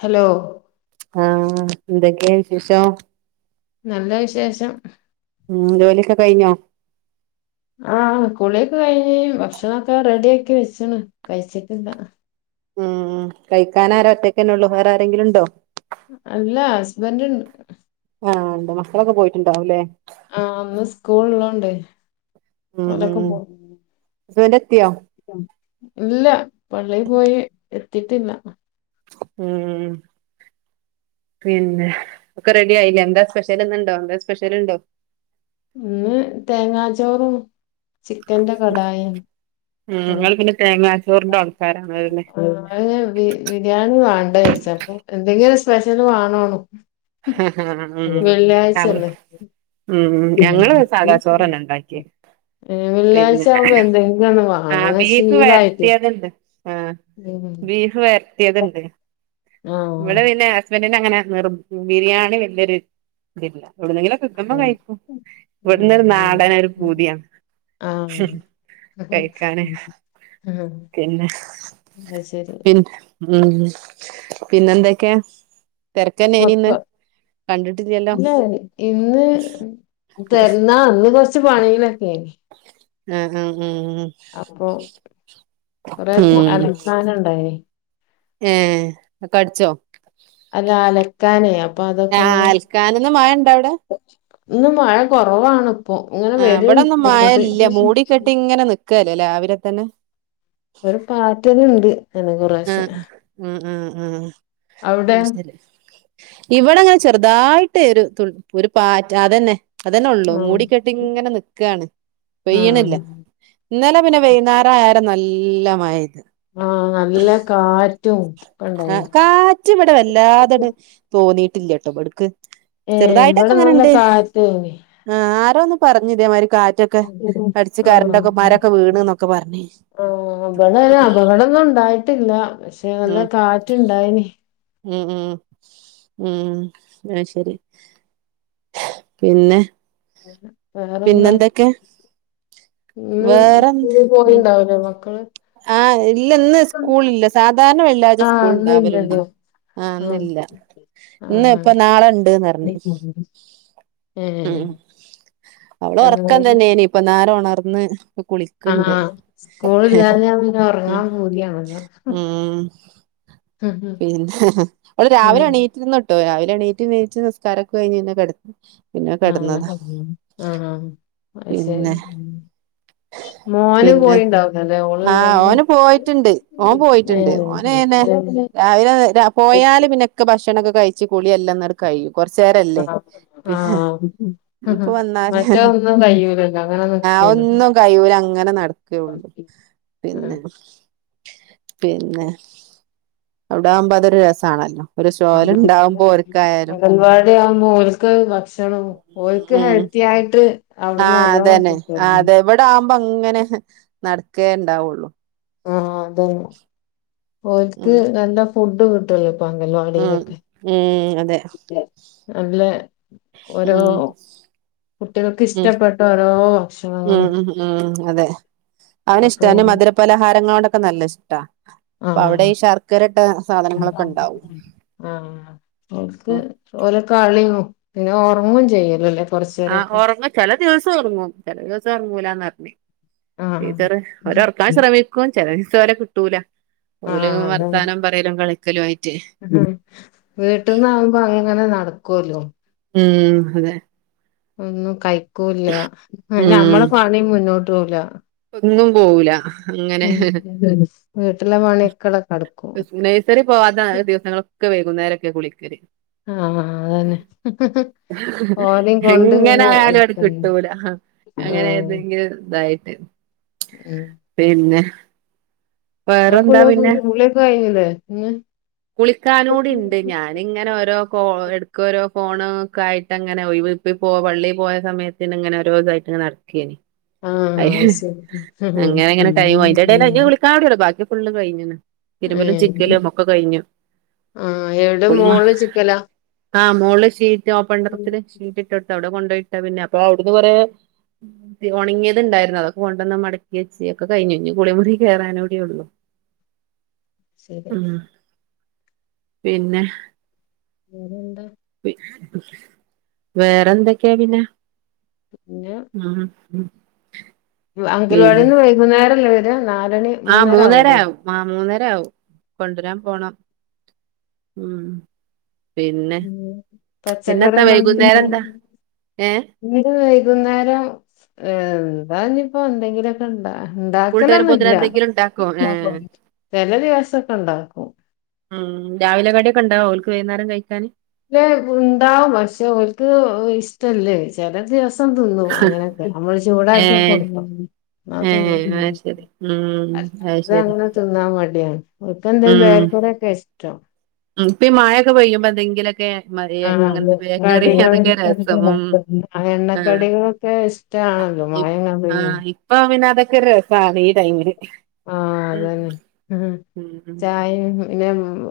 Hello ആ എന്തൊക്കെ വിശേഷം നല്ല വിശേഷം ഉം ജോലിയൊക്കെ കഴിഞ്ഞോ ആ കുളിയൊക്കെ കഴിഞ്ഞ് ഭക്ഷണൊക്കെ റെഡി ആക്കി വെച്ച്ണ് കഴിച്ചിട്ടില്ല ഉം കഴിക്കാന ആര ഒറ്റക്കന്നെ ഒള്ളൂ വേറെ ആരെങ്കിലും ഉണ്ടോ അല്ല ഹസ്ബൻഡ്‌ ഇണ്ട് ആഹ് എന്ത മക്കളൊക്കെ പോയിട്ടുണ്ടാവുംല്ലേ ആഹ് ഇന്ന് സ്കൂൾ ഇള്ളോണ്ടേ ഓലൊക്കെ പൊ ഹസ്ബൻഡ് എത്തിയോ ഇല്ല പള്ളി പോയി എത്തിട്ടില്ല ഉം പിന്നെ ഒക്കെ റെഡി ആയില്ലേ എന്താ സ്പെഷ്യൽ ഇന്ന്ണ്ടോ എന്താ സ്പെഷ്യൽ ഇണ്ടോ ഇന്ന് തേങ്ങാചോറും ചിക്കന്റെ കടായിം ഉം ഒക്കെണ്ട് നിങ്ങള് പിന്നെ തേങ്ങാച്ചോറിന്റെ ആൾക്കാരാണല്ലേ ബിരിയാണി വിരിച്ചപ്പൊ എന്തെങ്കിലും ഒരു സ്പെഷ്യല് വാണേണും ഉം ആ ഉം ഉം ഞങ്ങള് സാദാ ചോറന്നെ ഉണ്ടാക്കി ഏ പിന്നെ വെള്ളിയാഴ്ച ആവുമ്പോ എന്തെങ്കിലും ഒന്ന് ആ വാണം അങ്ങനെ ബീഫ് ശീലായിട്ട് വര്ട്ടിയത്ണ്ട് ആ ഉം ബീഫ്‌ വര്ട്ടിയത്ണ്ട് ആഹ് ഇവിടെ പിന്നെ ഹസ്ബൻഡ്‌ ഇവിടെ അങ്ങനെ നിർ ബിരിയാണി വലിയൊരു ഇതില്ല എവിടുന്നെങ്കിലും കിട്ടുമ്പ ആഹ് കഴിക്കും ഇവിട്ന്ന് ഒരു നാടന് ഒരു പൂതിയാണ് ആ അ കഴിക്കാന് പിന്നെ ഇന്നാ ശരി പിന്നെ ഉം പിന്നെന്തൊക്കെയാ മക്ക തിരക്കന്നെഅയിനിന്ന് ഇല്ല ഇന്ന് തന്നാ ഇന്ന് കൊറ ച്ച് പണികളൊക്കെയെന് ആഹ് ആഹ് ഉം കൊറെ ഉം അലക്കാനുണ്ടെനു ഏ കടിച്ചോ അല്ല അലക്കാനേ അപ്പൊ അതൊക്കെ ആഹ് ഇങ്ങനെ അൽക്കാനിന്ന് മഴ ഇണ്ട അവിടെ ഇന്ന് മഴ കൊറവാണ് ആ ഇവിടൊന്നും മായല്ല മൂടിക്കെട്ടി ഇങ്ങനെ നിക്കല്ലേ രാവിലെ തന്നെ ഒരു പാറ്റല് ഇണ്ട് ആ ആ ഉം ഉം അ അവിടെ ശരി ഇവിടെങ്ങനെ ചെറുതായിട്ട് ഒരു ഒരു പാറ്റ് അതന്നെ അതന്നെ ഒള്ളൂ ആഹ് മൂടിക്കെട്ടി ഇങ്ങനെ നിക്കാണ് പെയ്യ്ണില്ല ആഹ് ഇന്നലെ പിന്നെ വെയിന്നേരായാരെ നല്ല മഴയ്ത് ആഹ് നല്ല കാറ്റും ഒക്കെ ആ ഇണ്ടായിനി കാറ്റ് ഇവിടെ വല്ലാതട് തോന്നി ട്ടില്ലബട്ക്ക് ഏ ഇവിടെ ചെറുതായിട്ടൊക്കെ നല്ല ങ്ങനണ്ട് കാറ്റേനി ആ ആരോന്ന് പറഞ്ഞ് ഇതേ മാരി കാറ്റൊക്കെ അടിച്ച് കരണ്ട്ഒക്കെ മരൊക്കെ വീണ് ന്നൊക്കെ പറഞ്ഞ് ആ ഇബടെനെ അപകടൊന്നും ഇ ണ്ടായിട്ടില്ല പക്ഷെ നല്ല ഉം കാറ്റ്ണ്ടായിനി ഉം ഉം ഉം അത് ശരി പിന്നെ വേറെന്താ പിന്നെന്തൊക്കെ ഇന്ന് വേറെ എന്ത്? സ്കൂളിൽ ഉം പോയിണ്ടാവ് ല്ലേ മക്കള് ആ ഇല്ല ഇന്ന് സ്കൂള് ഇല്ല സാധാരണ വെള്ളിയാഴ്ച ആഹ് സ്കൂൾ ഇണ്ടാവല്ണ്ട് ഇന്നില്ലല്ലോ ആ ആഹ് ന്നില്ല ഇന്ന് ആഹ് ഇപ്പൊ നാളെ ഇണ്ട്ന്ന്റഞ്ഞ് ഏ ഉം അവള് അത് ഒറക്കം തന്നെനിപ്പന്നാര ഒണർന്ന് ഇപ്പ കുളിക്ക്ണ്ട് ആഹ് ഹ് ഹ് സ്കൂളില്ലാഞ്ഞാ പിന്നെ ഉം ഉറങ്ങാൻ പൂതിയാണല്ലോ മ് ആഹ് പിന്നെ അവള് രാവിലെ എണീറ്റിരുന്നുട്ടോ രാവിലെ എണീറ്റ് നീച്ച് നിസ്ക്കാരൊക്കെ കഴിഞ്ഞു പിന്നെ കെടന്ന് ആ അങ്ങനെ പറഞ്ഞ് ആ ആ അയ് ശരി പിന്നെ മ് മോനു പോയിണ്ടാകുല്ലേ ആ ഓന് പോയിട്ടിണ്ട് ഓൻ പോയിട്ടിണ്ട് ഓന് ന്നെ ഏ രാവിലെ പോയാല് പിന്നെക്കെ ഭക്ഷണൊക്കെ കഴിച്ച് കുളി എല്ലന്നട് കഴിയും ആ കൊറച്ചേരല്ലേ പിന്നെ ഹ ഹാ ഇനിയിപ്പോ മറ്റോ ഒന്നും കയൂലല്ലോ അങ്ങനെ നി അഒന്നും കയ്യൂലങ്ങനെ നടക്കെയൊ ള്ളു അ പിന്നെ അവ്ട ആവുമ്പ അതൊരു രസാണല്ലോ അങ്കൽവാടി ആവുമ്പോ ഓല്ക്ക് ഭക്ഷണം ഓല്ക്ക് ഉം ഹെൽത്തി യായിട്ട് ആ അതന്നെ ആ അതെ ഇവിടെ ആവുമ്പോ ങ്ങനെ നടക്കേ ഇണ്ടാവുള്ളു ആ അതന്നെ ഉം ഓല്ക്ക് നല്ല ഫുഡ് കിട്ട് ല്ലോ അങ്കൽവാടി ഉം ലൊക്കെ ഉം അതെ നല്ലെ ഉം കുട്ടികൾക്ക് ഉം ഇഷ്ടപ്പെട്ട ഓരോ ഭക്ഷണങ്ങള് ഉം ഉ ഉം അതെ അവന് ഇഷ്ട അപ്പൊ അവന് മധുരപലഹാരങ്ങളോടൊക്കെ നല്ല ഇഷ്ട അപ്പൊ അവിടെ ഈ ശർക്കരട്ട ആ ഓല്ക്ക് ഉം ഓലെക്കളിയും പിന്നെ ഒറുങ്ങും ചെയ്യല്ലല്ലേ ആ ഒറങ്ങും ചില ദിവസം ഒറങ്ങും ചെല ദിവസം ഉറങ്ങൂലന്നറ്ഞ്ഞ് ടീച്ചറ് അവരെ ഒറക്കാൻ ആഹ് ശ്രമിക്കും ചെല ദിവസം ഓലെ കിട്ടൂല ഓല ആഹ് വർത്താനം പറയലും കളിക്കലും ആയിട്ട് ഉ വീട്ടിന്നാവുമ്പോ അങ്ങനെ നടക്കുല്ലോ ഉം അതെ ഒന്നും കഴിക്കൂല്ലപിന്നെ മ്മളെ പണി മുന്നോട്ടോവൂല ഒന്നും പോവുല അങ്ങനെ വീട്ടിലെ പണിയൊക്കെടെ കടക്കും നഴ്സറി പോവാതായ ദിവസങ്ങളൊക്കെ വൈകുന്നേരൊക്കെ കുളി ആ അതന്നെ ഹ് ഹ് എങ്ങനെ ആയാലും അട് ഇരിക്കണ്ടേ കിട്ടൂല അങ്ങനെ ആഹ് ഏതെങ്കിലും ഇതായി പിന്നെ ങ്ങളെ വേറെന്താ കുളിക്ക കുളിയൊക്കെ കഴിഞ്ഞിലെ ഇന്ന് കുളിക്കാനൂടി ഇണ്ട് ഞാന് ഇങ്ങനെ ഓരോ കോ എടക്ക്‌ ഓരോ ഫോണൊക്ക ആയിട്ട് അങ്ങനെ ഒഴിവ് ഇപ്പ ഇപ്പ് പോ പള്ളിയിൽ പോയ സമയത്തിന് ഇങ്ങനെ ഓരോതായിട്ട് ഇങ്ങനെ നടക്കെനി ആഹ് അയിശെ അയ്ശരി അങ്ങനെ എങ്ങനെ കഴിഞ്ഞു പോയി അതിന്റെ എടല് എന്നെ വിളിക്കാണ്ട് കിടക്കും ബാക്കി ഫുള്ള് കഴിഞ്ഞൂ ഇരുമ്പലും ഏഹ് ചിക്കലും ഒക്കെ കഴിഞ്ഞു ആഹ് എവിടെ ഒളിമ മോള് ചിക്കലാ ആ മുകളില് ഷീ ഓപ്പൺ ടെറസില് ഷീറ്റ് ഇട്ടെടുട്ട അവിടെ കൊണ്ടോയിട്ട പിന്നെ അപ്പൊ അവിടുന്ന് കൊറേ ഉണങ്ങിയത്ണ്ടായിരുന്നു അതൊ കൊണ്ടെന്ന് മടക്കി വച്ചി ഒക്കെ കഴിഞ്ഞു ഇനി കുളികൂടി കേറാനൂടി ഉള്ളു ശരിയെന്നാ പിന്നെ വേറെന്താ വേറെന്തൊക്കെയാ പിന്നെ പിന്നെ ഉം പിൻ അംഗനവാടിന്ന് വൈകുന്നേരല്ലേ വര്ക നല് ആഹ് മൂന്നര ആകും ആ മൂന്നര ക്കവും കൊണ്ടരാൻ പോണം ഉ ഉ പച്ചക്കറി ഇന്ന് കൊണ്ട് വൈകുന്നേരം പോകും എന്താ ഏഹ് ഇന്ന് വൈകുന്നേരം ഏർ വാന്ന് ഇപ്പോ എന്തെങ്കിലുക്കെ ഇണ്ടാ സ്കൂളിട്ട് വരുമ്പോത്തിന് ഉണ്ടാക്കലൊന്നുല്ല എന്തെങ്കിലും ഇണ്ടാക്കോ ഏഹ് ചില ദിവസൊക്കെ ഉണ്ടാക്കും ഉം രാവിലെ കടിയൊക്കെണ്ടാവോ അവർക്ക് വൈകുന്നേരം കഴിക്കാന് അല്ല ഉണ്ടാവും പക്ഷെ ഒർക്ക് ഇഷ്ടല്ലേ ചില ദിവസം തിന്നു അങ്ങനെയൊക്കെ നമ്മള് ചൂടാക്കി ഏഹ് കൊടുക്കും എന്നാ തിന്നും ഏഹ് അത് ശരി ഉം അത് ശരി അങ്ങനെ തിന്നാൻ മടിയാണ് ഓക്ക് എന്തേലും ഉം ബേക്കറിയാണ് ഇഷ്ടം ഉം ഇപ്പ മഴക്കെ പെയ്യുമ്പോക്ക എന്തെങ്കിലൊക്കെ മറിയൻ ആഹ് അങ്ങനത്തെ ബേക്കറി അതെ അതൊക്കെ രസം കടികൾ മ് ആ എണ്ണക്കടികളൊക്കെ ആ ഇഷ്ടാണല്ലോ ഇപ് മഴങ്ങ ആ പെയ്യും ഇപ്പൊ അതൊക്കെ രസമാണ് ഈ ടൈമില് ആ ഉം അതന്നെ ഉ ഉം ചായയും പിന്നെ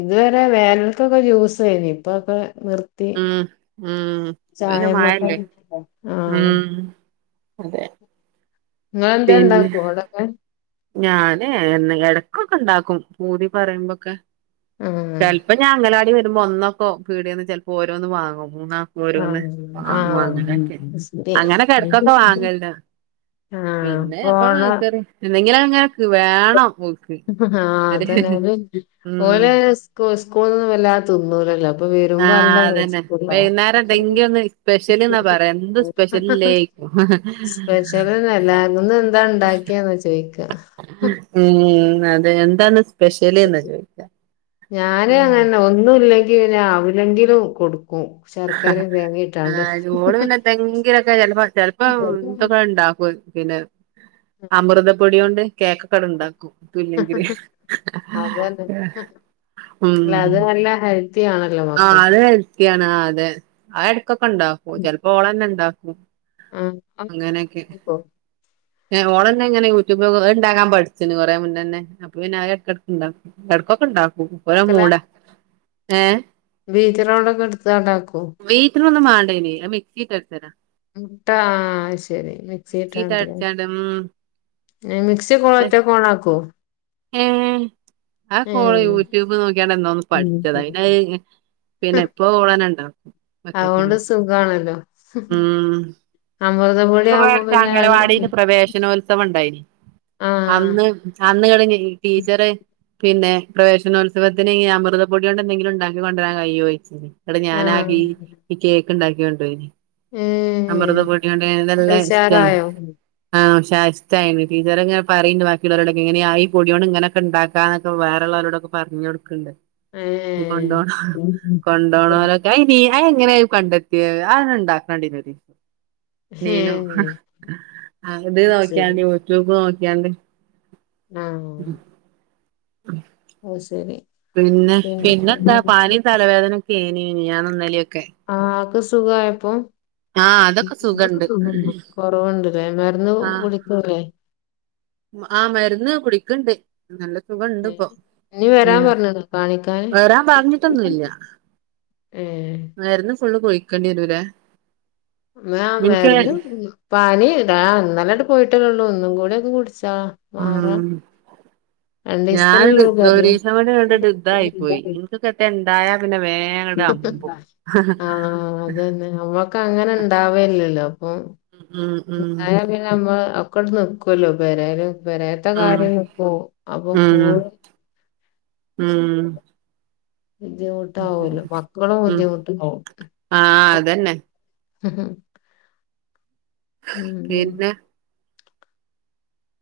ഇതുവരെ വേനക്കൊക്കെ ജ്യൂസ്സായിന് ഇപ്പൊക്കെ നിർത്തി ഉം ഉം പിന്നെ ചായമ്മക്കെ മഴല്ലേ ആഹ് ഉം അതെ നിങ്ങൾ എന്താ ഇണ്ടാക്കുവേ അവിടക്കെ ഞാനേ എന്ന ഇടക്കൊക്കെ ഉണ്ടാക്കും പൂതി പറയുമ്പോക്കെ ആഹ് ചിലപ്പോ ഞാൻ അംഗനവാടി വരുമ്പോ ഒന്നൊക്കോ പീടിന്ന് ചിലപ്പോ ഓരോന്ന് വാങ്ങും മൂന്നാംക്ക് ഓരോന്ന് ആഹ് വാങ്ങും ആഹ് അങ്ങനെയൊക്കെ ശരി അങ്ങനെക്കെ ഇടക്കൊക്കെ വാങ്ങണ്ട് ആഹ് പിന്നെ അപ്പ പോണ കേറി എന്തെങ്കിലും അങ്ങനെക്ക് വേണം ഓൽക്ക് ആ ഒര് അതന്നെ ഉം ഓലെ സ് സ്കൂൾ നിന്നും വല്ലാ തിന്നൂലല്ലോ അപ്പൊ വരുമ്പോ ആഹ് അല്ല അതന്നെ സ്കുളിൽ വൈകുന്നേരം എന്തെങ്കിലും ഒന്ന് സ്പെഷ്യല്ന്നാ പറയാ എന്ത് സ്പെഷ്യലില്ലേക്കും സ്പെഷ്യൽന്നല്ല ഇന്ന് എന്താ ഇണ്ടാക്കിയെന്ന ചോദിക്ക ഉം അതെ എന്താണ് സ്പെഷ്യല് എന്നാ ചോദിക്ക ഞാന് അങ്ങനെന്നെ ഒന്നുംല്ലെങ്കി ഞ അവിലെങ്കിലും കൊടുക്കും ശർക്കാരെം തേങ്ങേം ആഹ് ചൂട് പിന്നെന്തങ്കിലൊക്കെ ചെലപ്പോ ചെലപ്പോ ഇതൊക്കെ ഇണ്ടാക്കും പിന്നെ അമൃതപ്പൊടിയോണ്ട് കേക്കൊക്കെ ഇണ്ടാക്കും ട്ടുല്ലെങ്കില് അതന്നെ ഉം അല്ല അത് നല്ല ഹെൽത്തി ആണല്ലോ ആ മക്കൾക്ക് അത് ഹെൽത്തിയാണ് അതെ ആ ഇടക്കൊക്കെ ഇണ്ടാക്കും ചെലപ്പോ ഓളന്നെ ഇണ്ടാക്കും ആഹ് [unintelligible] ഏ ഓളന്നെ ഇങ്ങനെ യൂട്യൂബു അ ഇണ്ടാക്കാൻ പഠിച്ചിന് കുറെ മുന്നേന്നെ അപ്പൊ പിന്നെ അത് എടക്കെടക്കിണ്ടാക്കും ഇടക്കൊക്കെ ഇണ്ടാ മൂപ്പര മൂടാ ഏ ബീറ്ററോളോക്കെ ഇവിടുത്തണ്ടാക്കും അയിന് അ മിക്സീട്ടെടിച്ചേന മുട്ട ആഹ് അയ്ശരി മിക്സിട്ട് മിക്സിട്ടാണ്ടെ അടിച്ചാണ്ട് ഉം ഏ മിക്സിക്കെ ഓറ്റക്കോണാക്കോ എയ്ന്ന് അയ് ഒക്കെ ഓൾ യൂട്യൂബ് നോക്കിയാണ്ട് എന്നോന്ന് പഠിച്ചെതാ പിന്നെ ഏഹ് അയ് പിന്നെ ഇപ്പ ഓളെന്നെ ഇണ്ടാക്കും ഒറ്റക്കെന്നെ അതുകൊണ്ട് സുഖാണല്ലോ. ഉം പിന്നെ അമൃതംപൊടി ഇപ്പ ഇബെടെ ആവുമ്പോ അട്ത്ത് പിന്നെ അയാള് അംഗൽവാടിയിൽ പ്രവേശനോത്സവം ഇണ്ടായിനി ആഹ് അന്ന് അന്ന് ഇങ്ങെട്ട് നിന് ടീച്ചെറ് പിന്നെ പ്രവേശനോത്സവത്തിന് ഈ അമൃതം പൊടിയോണ്ട് എന്തെങ്കിലും ഇണ്ടാക്കി കൊണ്ടെരാൻ കയ്യോയ്ച്ച് ഇന്നെട്ട് ആഹ് ഞാനാകെ ഈ കേക്ക് ഇണ്ടാക്കി കൊണ്ടോയിനി അമൃത ഏഹ് പൊട്യോണ്ട് ഏഹ് ഇത് അത് നല്ല ഇഷ്ടായി ഉഷാറായോ? ആഹ് ച്ചാ ഇഷ്ടായിന് ടീച്ചറ് ഇങ്ങനെ പറീണ്ട് ബാക്കി ഇള്ളോരൊടൊക്കെ ഇങ്ങനെ ആയി പൊടിയോണ്ട് ഇങ്ങനനൊക്കെ ഇണ്ടാക്കാന്നൊക്കെ വേറെള്ളോലോടൊക്കെ പർഞ്ഞൊട്ക്ക്ണ്ട്. കൊണ്ടോ ഏഹ് കൊണ്ടോണോലൊക്കെ അയി [unintelligible] അയങ്ങനെയ് അയ് കണ്ടെത്തിയ അയ് ഒന്ന് ഇണ്ടാക്കണ്ടനൊ മീനോ ഏഹ് അത് നോക്കിയാണ്ട് യുട്യൂബ് നോക്കിയാണ്ട് ഉം ഉം. അയ് ശരി. പിന്നെ പിന്നെത്താ പിന്നെ പനീം തലവേദനൊക്കെ ഏനി മിനിഞ്ഞാന്നും ഇന്നലൊക്കെ ആഹ് ആക്കെ സുഖായപ്പൊ? ആഹ് അതൊക്കെ അത് സുഖണ്ട് സുഗണ്ട്. കൊറവ്ണ്ട് ലേ. മരുന്ന് കുടിക്കൂലേ? ആ മര്ന്ന് കുടിക്ക്ണ്ട്. നല്ല സുഖണ്ട് ഏ. ഇപ്പോ ഇനി വരാൻ ഉം പറഞ്ഞ്ണോ കാണിക്കാന്? വെരാൻ പർഞ്ഞിട്ടൊന്നുംല്ല. ഏഹ്. ഫുള്ള് കൊയിക്കണ്ടിയരൂലെ ആ മരുന്നും പനി ആ ഇന്നലട് പോയിട്ടല്ലേള്ളൂ. ഇന്നും കൂടിക്കെ കുട്ച്ച് ആഹ് മാറ ഉം ഞാനിത് രണ്ടീസ്ത്തിന്ള്ള ഒരീസം കൊണ്ട് ഇങ്ങട്ട് ഇതായി പോയി ഇൻക്കൊക്കെറ്റെ [unintelligible] ഇണ്ടായാ പിന്നെ വേങ്ങട്ട് അമ്പും ആഹ് അതന്നെ അമ്മക്ക് അങ്ങനെ ഇണ്ടാവേല്ലല്ലോ. ഉം ഉം ഉം ഇണ്ടായ പിന്നെ അമ്മളെ അക്കോട് നിക്കുവല്ലോ പേരേല് പെരേത്തെ ഉം കാര്യാണ് ഇപ്പോ അപ്പൊ കൂൺ ഉം ഉം ബുദ്ധിമുട്ടാവൊല്ലോ മക്കളും ഉം ബുദ്ധിമുട്ടി നോക്ക്. ആഹ് അതന്നെ ഉം ഉം. പിന്നെ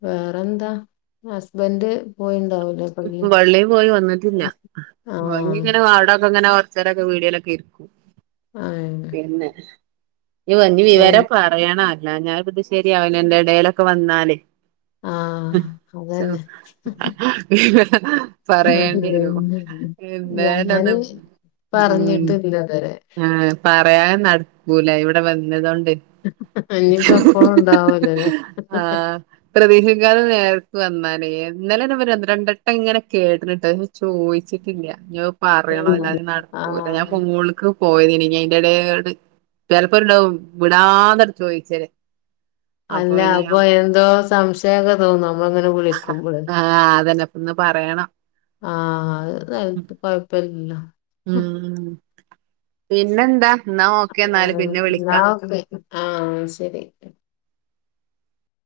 വേറെന്താ ഹസ്ബൻ്റ് പോയി പള്ളി പോയി വന്നിട്ടില്ല. ആഹ് അയ്ങ്ങനെ ആടെക്കെങ്ങനെ ചെലൊക്കെ വീ ഡ്യാേലൊക്കെ ആഹ് ഇരിന്ന് ഈ വംഗി വിവരം പറയണം അല്ലാഞ്ഞാ ഇത് സെരിയാവില്ല അന്റെടേലൊക്കെൻ്റെ വന്നാല് ആഹ് [unintelligible] ചല് അതന്നെ ഹിഹി പറയേണ്ട്യേരും ഉം. ഇന്നേനെ ന്ന് ഞാന് ഉം പറഞ്ഞിട്ടില്ലതുവരെ ആഹ് പറയാൻ നട്ക്കൂല ഇവ്ടെ വന്നതോണ്ട് ഇനിയിപ്പ എപ്പളും ഉണ്ടാവൂലല്ലേ ആഹ് പ്രതീക്ഷിക്കാത്ത നേര- വന്നാലേ ഇന്നലെന്നെ ബെല് ഒന്ന് രണ്ടട്ടം ഇങ്ങനെ കേട്ട്ണ്ട് ട്ട ഹ് ചോയ്ച്ചിട്ടില്ല ഞ- പറ്യയണം ആഹ് അല്ലാതെ നടക്കൂല്ല ഞാൻ ആഹ് മോള്ക്ക് പോയതേനി ഞ് അയ്ന്റെ എടേട് ചെലപ്പോണ്ടാവും വിടാതെട് ചോയ്ച്ചെല് അല്ലാ അപ്പൊ എന്തോ സംശയൊക്കെ തോന്നും നമ്മൾങ്ങനെ വിളിക്കുമ്പള് ആഹ് അതന്നെ ഇപ്പൊ ഇന്ന് പറയണം ആഹ് അത് നെൽത്ത് കൊഴപ്പല്ലല്ലോ ഉം പിന്നെ എന്താ ന്നാ ഓക്കേ ന്നാല് ആഹ് പിന്നെ എന്നാ വിളിക്ക ഓക്കെ ആഹ് ശെരി